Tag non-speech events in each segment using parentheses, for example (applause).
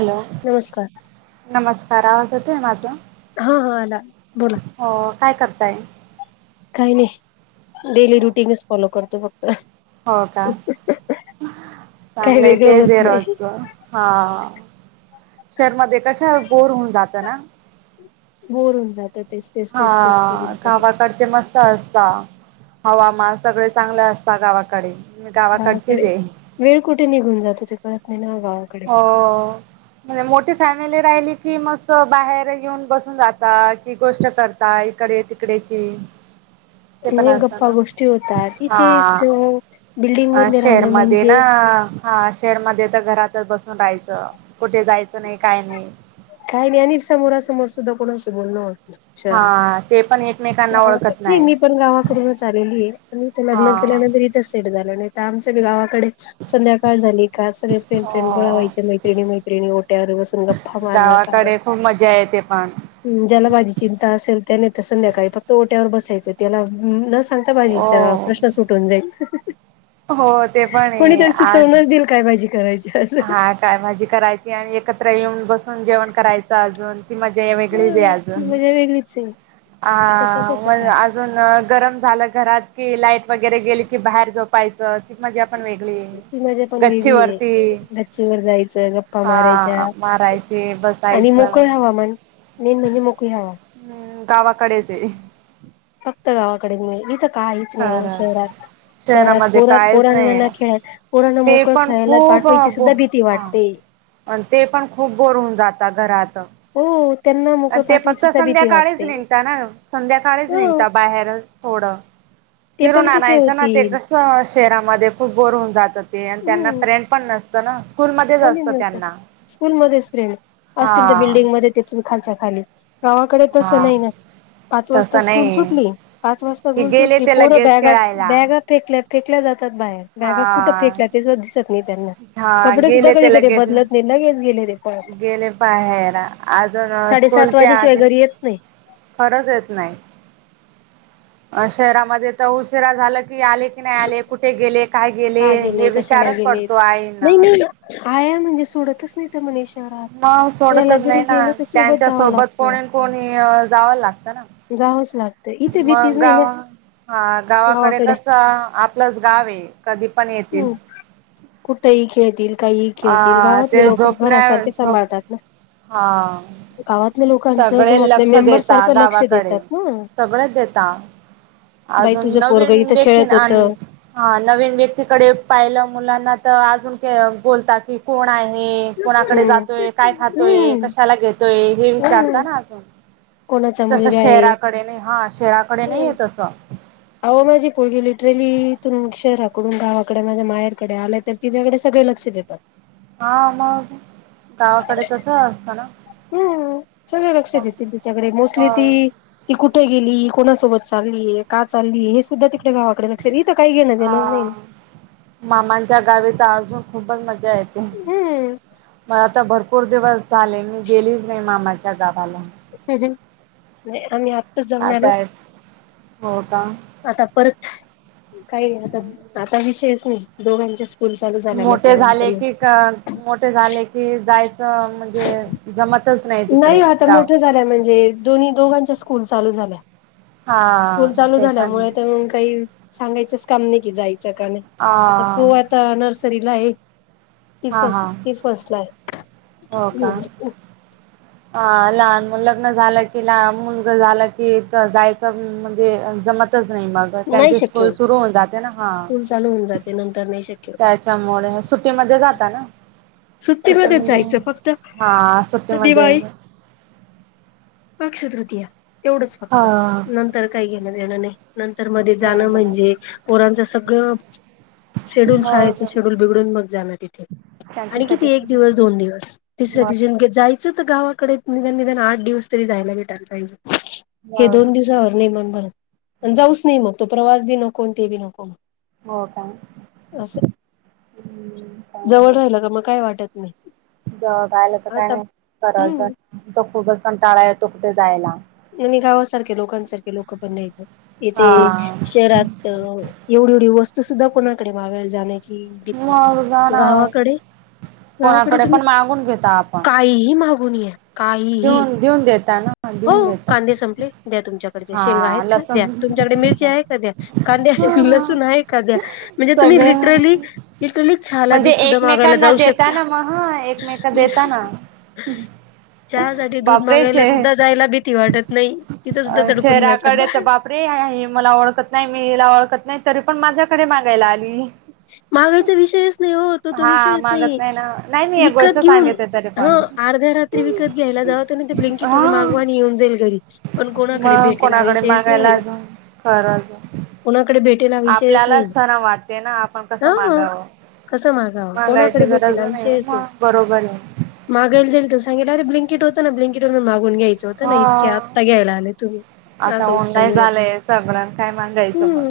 Hello नमस्कार नमस्कार आवाजेत माझ हा हा आला बोला काय करताय काही नाही डेली रुटीनच फॉलो करतो फक्त हो का काही चांगलं वेगळं तेज होत नाही रच हा शर्मदे कशा बोर होऊन जात ना बोरहुन जाते हा कावाकडते मस्त असत हवामान सगळे चांगले असता गावाकडे मी गावाकडचीच हाकडे आहे वेळ कुठे निघून जातो ते कळत नाही ना गावाकडे हो म्हणजे मोठी फॅमिली राहिली कि मस्त बाहेर येऊन बसून जाता कि गोष्ट करता इकडे तिकडे कि (inaudible) तेप न म्हणजे गप्पा असना गोष्टी होतात इथे अ बिल्डिंग हा मधले राहणं शेरमध्ये ना म्हणजे हा शेरमध्ये तर घरातच बसून राहायचं कुठे जायचं नाही काय नाही काही नाही आणि समोरासमोर सुद्धा कोणाशी बोलण हा ते पण एकमेकांना गावा ओळखत नाही मी पण गावाकडूनच आलेली आहे पण इथं लग्न हा केल्यानंतर इथं सेट झालं नाही त्या आमच्या गावा डे संध्याकाळ झाली का सगळे फ्रेंड फ्रेंड गोळा व्हायचे मैत्रणी मैत्रिणी ओट्यावर बसून गप्पा मारत काय गावाकडे खूप मजा येते पण. ज्याला माझी चिंता असेल त्याने तर संध्याकाळी फक्त ओट्यावर बसायचं त्याला न सांगता भाजीचा हो. प्रश्न सुटवून जाईल. हो ते पण ये कोणीतरी आज सुचवूनच देईल काय भाजी करायची असं हा काय भाजी करायची आणि एकत्र येऊन बसून जेवण करायचं अजून ती मजा वेगळीच आहे ह ती अजून मजा वेगळीच आहे अ इथ कशाच मग काय अजून गरम झालं घरात की लाईट वगैरे गेली की बाहेर झोपयचं की मगे ती मजा पण वेगळी आहे वर जायचं गप्पा मारायच्या हा मारायचे आणि बसायचं मोकळ हवामान मेन म्हणजे मोकळी हवा हम्म गावाकडेच ये फक्त गावाकडेच मिळेल इथं काहीच नाही शहरात शहरात शहरामध्ये पोरण कायच नाही पोरणना खेळत पोरांना ते मोकळ पण खेळायला खूप पाठवायची बो सुद्धा भीती हा वाटते ते पण खूप बोर होऊन जातात घरात आणि हो. त्यांना मोकळ ते फक्त पाठवायची सुद्धा भीती संध्याकाळीच वाटते निघता ना संध्याकाळीच ह निघता बाहेर थोडं ते फिरून पण कुठे आणायचं ना ते होतील कस शहरामध्ये खूप बोर होऊन जातं ते आणि त्यांना फ्रेंड पण नसतं ना स्कूलमध्येच असतं कोणीही नसतय त्यांना स्कूलमध्येच फ्रेंड हा असतील तर बिल्डिंगमध्येध्ये तेथून खालच्या खाली गावाकडे तसं हा नाही ना पाच वाजता तसं स्कूल नाही सुटली पाच वाजता कि सग गेले सुटली ते पोरं लगेच बॅग खेळायला बॅगा फेक फेकल्या जातात बाहेर हा बॅगा कुठ फेकल्या ते सुद्धा दिसत नाही त्यांना हा कपडे गेले कधी ते कधी लगेच बदलत नाही लगेच गेले ते पळत गेले बाहेर अजून साडे सात स्कूलच्या वाजे शिवाय आधी घरी येत नाही खरंच येत नाही अ शहरामध्ये तर उशिरा झाला की आले की नाही आले कुठे गेले काय गेले का हे गेलंय कशाला विचारच गेलंय पडतो नाही नाही आईंना आया म्हणजे सोडतच नाही तर मनीष मव सोडतच नाही ना त्यांच्या जावं सोबत कोणी लागतं कोणी जावला लागतं ना जावंच लागतं इथे मग भीतीच नाही ना गाव हा गावाकडे कस आपलंच गाव आहे कधी पण येतील हम्म कुठेही खेळतील काहीही ह खेळतील ते गावातले लोक झोपण्या घरासारखे झप सांभाळतात ना हा गावातल्या लोकांचं सगळे घरातल्या लक्ष मेंबर देता सारखं लक्ष गावाकडे देतात ना सगळेच देता बाई अजून तुझं पोरग नवीन इथं व्यक्ती खेळत होत हा नवीन व्यक्ती तिकडे पाहिलं मुलांना तर अजून बोलता की कोण आहे कोणाकडे हम्म जातोय काय खातोय हम्म कशाला घेतोय हे हम्म विचारता ना अजून कोणाचा तस मुलगा आहे शहराकडे नाही हा शहराकडे नाही आहे तस अहो माझी पोरगी लिटरली तु शहराकडून गावाकडे माझ्या माझ्या माहयरकडे आलंय तर तिझ्याकडे सग पु लक्ष देतात हा मग गावाकडे तसं असतं ना हम्म सगळे लक्ष देतील तिच्याकडे मोस्टली मग ती ती कुठे गेली कोणा सोबत चालली का चाल हे सुद्धा गावाकडे लक्ष इथं काही घेणं अ देणं नाही ना. मामांच्या गावीत अजून खूपच मजा येते हम्म मला आता भरपूर भपूर दिवस झाले मी गेलीच नाही मामाच्या गावाला ह आम आत जावणारर होटा काही नाही आता आता विषयच नाही दोघांच्या स्कूल चालू झाल्या मोठे म्हटल्यानंतर झाले मग की मोठे झाले की जायचं म्हणजे जमत नाही आता मोठ झाल्या म्हणजे दोन्ही दोघांच्या स्कूल चालू झाल्या हा स्कूल चालू ते पण झाल्यामुळे काही सांगायचच काम नाही कि जायच अ आता तो आता नर्सरीला आहे ति हा फस हा ति फोसलाय हो का ह लहान मु लग्न झालं की लहान मुलग झाला की जायचं म्हणजे जमतच नाही मग नाही त्यांचे शक्य स्कूल होत सुरू होऊन जाते ना हा स्कूल चालू होऊन जाते नंतर नाही शक्य होत त्याच्यामुळे सुटीमध्ये जाता ना सुट्टीमध्येच सुट्टीमध्ये जायचं फक्त हा सुट्टीमध्ये दिवाळी पक्ष तृतीया एवढंच फक्त हा. नंतर काही घेण येणं नाही नंतर मध्ये जाणं म्हणजे पोरांचं सगळं शेड्यूल मग शाळेचं शेड्यूल बिघडून मग जाणं तिथे आणि किती त्यांच्यासाठी एक दिवस दोन दिवस तिसऱ्या मग दिवशी जायचं गावाकडे निवनघन आठ दिवस तरी जायला भेटाला पाहिजे हे मग दोन दिवसावर नेमान भरत आणि जाऊच नाही मग तो प्रवास बी नकोन ते बी नको हो का असं ह् क मग काय वाटत नाही ज गयला तर काय आता नाही हम्म तो खूपच पण टाळा येतो कुठे जायला. आणि गावासारखे लोकांसारखे लोक पण नाहीेत इथे हा शहरात एवढी एवढी वस्त तू सुद्धा कोणाकडे माग जाण्याची भीती मग जाणार गावाकडे गावाकडे कोणाकडे तुम्ही पण मागून घेता आपण काहीही माग देऊन देऊन द्याेत हो कांदे संपले द्या तुमच्याकडचे शेंगा आहेत हा का द्या लसूण तुमच्याकडे मिरची आहे का द्या कांद्या लसू आहे कांद्या म्हणजे तुम्ही सगळे लिरली ल छला म्हणजे दूध सुद्धा मागायला एकमेकांना जाऊ देता शकता ना मग हा एकमेक मी देता ना चहा साठी दूध बापरे मागायला सुद्धा जायला भीती वाटत नाही. तिथं सुद्धा तडकून जातात शहरा्याकडे तर बाहेर बापरे मला ओळखत नाही मी हिला ओळखत नाही. नाही तरी पण माझ्याकडे मागायला आली. महागाईचा विषय. हो तो तो हा विषयच मागत नाही ना नाही मी एक गोष्ट विकत घेऊन सांगितते तरी ह पण अर्ध्या रात्री विकत घ्याला. जा ना ते ब्लिंकीट वर हा मागवा आणि येऊन जाईल घरी पण कोणाकडे भेटेल हा विषयच नाही. खरज विषयच नाही आपल्यालाच जरा वाटते ना आपण.. कसं मागावं मागायची कोकडे गरज नाही भेटे मग बरोबर आहे. मागा जाल सग अरे ब. ट होता ना ब्लँकेटवर मागून घयचं होत हो ना इतक्या आत्ता घ्यायलाले तुम्ही. आता असं उत्तर ऑनलाय मिळेल झालंय सगळ्यांना काय मगायचं मग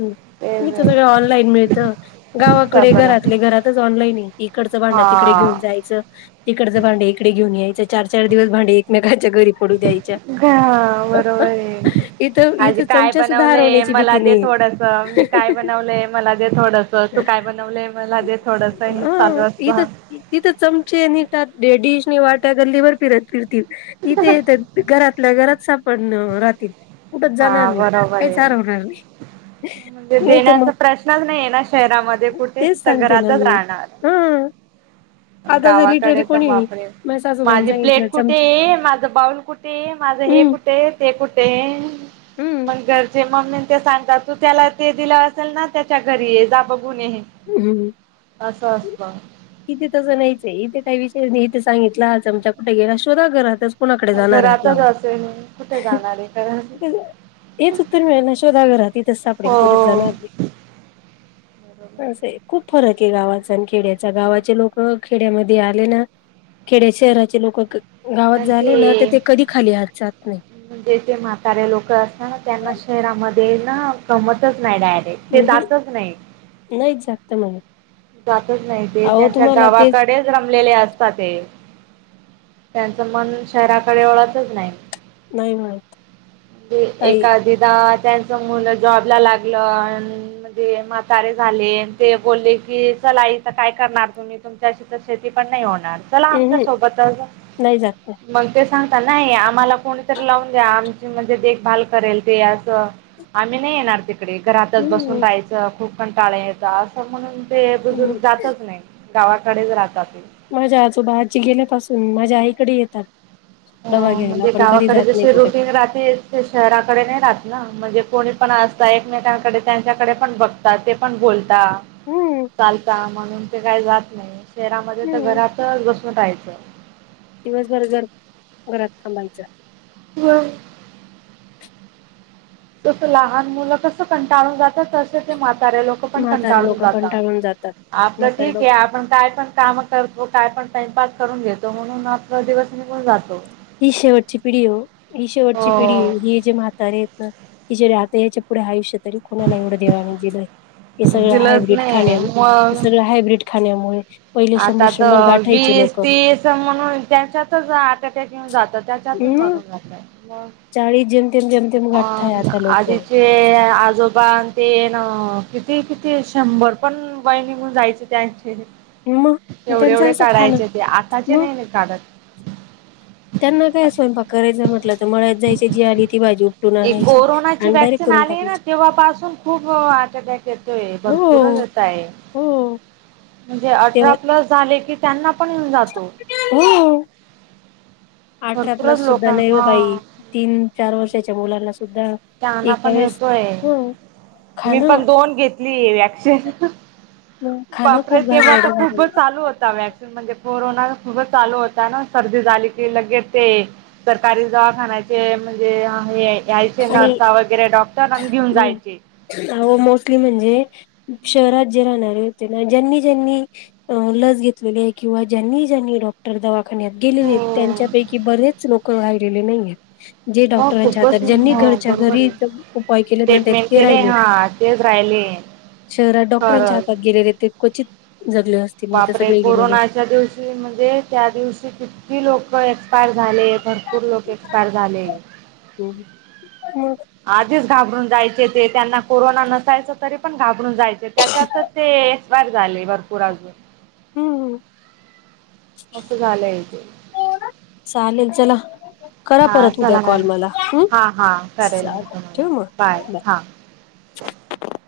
ह मी तेच तर सगळं आहे ऑनलाईन मिळत गावाकडे सगळं घरातले घरातच ऑनलाईन आहे इकडं भांडं तिकडे घेऊन हा जायचं तिकडचं भांडं इकडे घेऊन. घेऊन यायचे चार चार दिवस भांडे एकमेक घरी पडू द्याच्या बरोबर आहे. इथ आज इथ काय चमचा सुधा बनवलंय हरवण्याची मला भीती नाहीये. थोडस मी काय बनवलंय मला दे थोडस. तू काय बनवलंय मला दे थोडस हे चालू हा असत इथ इथ चमचेे नीट. वाट्या गल्लीवर फिरत फिरतील इथे घरातल्या घात. क पण राहातत. हा बरोबर आहेण नाही तर मग देण्याचा प्रश्नच नाही आहे ना श. शहरामध्ये कठती तेच सु सांगते ना घरातच मी राहणार. हा आता जर गावाकडे लिटरली तर कोणी वापरेल माझ्या सासूबाईन माझी सांगितलं प्लेट कुठे चमच आहे माझ बाऊल कुठे आहे. माझं हे हम्म कुठे ते कुठे.. हम्म मग घरचे मम्मी ते सांगतात तू त्याला ते दिलं असेल ना त्याच्या घरी ये जा.... गुणी हम्म असं असतं. इथे तसं नाहीचय इथे काही विषय नाही इथे सांगितला आमच्या कुठे गेला शोधा घरात.... कुणाकडे जाणार आहे घरातच आपल्यावर... असेल कुठे जाणार आहे कारण हेच उत्तर मिळेल ना शोधा घरहात तिथंच हो सापडेल कुठेच जाणार नाही... असं आहे खूप फरक आहे गावाचा आणि खेड्यात.... आ गावाचे लोक खेड्यामध्ये आले ना खेड्या शहराचे लोक.... गावात झाले ना तर ते कधी खाली आातात... म्हणजे जे म्हातारे लोक असत ना त्यांना शहरामध्ये ना गमतच.. नाही डायरेक्ट ते अहं जातच नाही... नाहीच जागत म्हणे जातच नाही ते अहो त्यांच्या तुम्हाला तेच गावाकडेच रमलेले असतात ते.... त्यांचं मन शहराकडे ओळतच नाही. नाही माहित.. (unintelligible) त्यांचं मुलं जॉबला लागलं म्हणज ते म्हातारे झाले ते बोलले की.... काय करणार तुम्ही तुमच्याशी तर शेती पण नाही होणार... चला आमच्या अहं सोबतच नाही जागत मग ते.... सांगता नाही आम्हाला कोणीतरी लावून द्या आम.... म्हणजे देखभाल करेल ते असं आम्ही नाही येणार तिकडे घरातच बसून हम्म राहायचं खूप... पण टाळे येत असं म्हणून ते बुजुर्ग हम्म जातच नाही गावाकडेच राहतात ते.... माझ्या आजोबाजी गेल्यापासून माझ्या आईकडे येतात. हो डबा घ्यायला म्हणजे पण कधी गावाकडे जात नाही जशी कुठे रुटीन राहते शहराकडे नाही राहत ना म्हणजे.... कोणी पण असता एकमेकांकडे त्यांच्याकडे पण बघताात ते पण बोलता.... हम्म चालता म्हणून ते काही जात नाही शहरामध्ये तर हम्म घरातच बसून राहायचं... दिवसभर जर घरात थांबायचं.... ब (unintelligible) तस लहान मुलं कस कंटाळून जातात तस ते मात.... से लोक पण म्हातारे कंटाळून लोक जातात. कंटाळून जातात आपलं म्हातारे ठीक आहे लोक आपण काय पण काम करतो काय पण... टाइम पास करून घेतो म्हणून आप दिवस निघून जातो. ही शेवटची पिढी ही शेवटची पिढी हो ही जे म्हातारे आहेत ना.. हि राहत यांच्या पुढे आयुष्यात... तरी कोुणाला एवढं देवाण दिलं हे सगळं दिलंच हायब्र्रीड खाण्या नाही मग सगळं हायब्रीड खाण्या..... आता तर वीस लोक तीस म्हणून त्यांच्यातच आता.... जात त्याच्यातून हम् मरून जात म... चाळीस जेमतेम जेमतेम गाठताय अ आता लोक आधीचे आजोबा ते ना... किती किती शंभर पण बहि निघून जायचे त्याचे.... मग तेवढे त्यांचं एवढे असं खाणं काढायचे ते आताचे मग नाही ना काढत... त्यांना काय स्वयंपाक करायच म्हट तर मळ्यात जायचे जी आणि.. ती भाजी उपटून आणायची कोरोनाची डायरेक्ट वॅक्सिन करून आली आहे ना टाकायची तेव्हापासून खूप आर्ट अटॅक येतोय... हो गुणच असाय हो अठरा तेव्हा प्लस झाले की... त्यांना पण जातो. हो अठरा भरपूरच प्लस लोक सुद्धा नाही. हो हा बाई तीन, चार वर्षाच्या मुलांला सुद्धा त्यांना एका पण वेळेस, येतोय हो. मी पण दोन घेतली व्याक्शन खाणं बापरे! खूप तेव्हा आ घाणेरडं खूप झालेलं चालू होता वॅक्सिंग म्हणजे कोरोन चालू होता ना सर्दी झाली की लगे ते सरकारी दवाखान्याचे म्हणजे यायचे आणि नर्स वगैरे डॉक्टर आणि घेऊन जायचे. अहो मोस्टली म्हणजे शहरात जे राहणारे होते ना ज्यांनी ज्यांनी लस घेतलेली आहे किंवा ज्यांनी डॉक्टर दवा खाण्यात हो त्यांच्यापैकी बरेच लोक राहिलेले नाही. जे मग डॉक्टरांच्या खूपच हातात ज्यांनी हो घरच्या बरोबर घरी आहे. उपाय केले ना त्या ट्रीटमेंट ते केले राहिले. हा तेच राहिले शहरात डॉक्टरांच्या खरंच. हातात गेलेले ते क्वचित जगले असतील नाही तर बापरे! सगळे गेलेले कोरोनाच्या दिवशी म्हणजे त्या दिवशी कितकी लोक झाले भरपूर लोक एक्सपायर झाले. हम्म आधीच घाबरून जायचे. ते त्यांना कोरोना नसायच तरी पण घाबर जायचे त्याच्यातच ते एक्सपायर झाले भरपूर अजून हम्म. आस झालंय ते. चालेल चला करा हां परत उद्या चला मॅम कॉल मला ह. हां हां करेल चाल मी तुम्हाला ठेव मग? बाय. हां (unintelligible)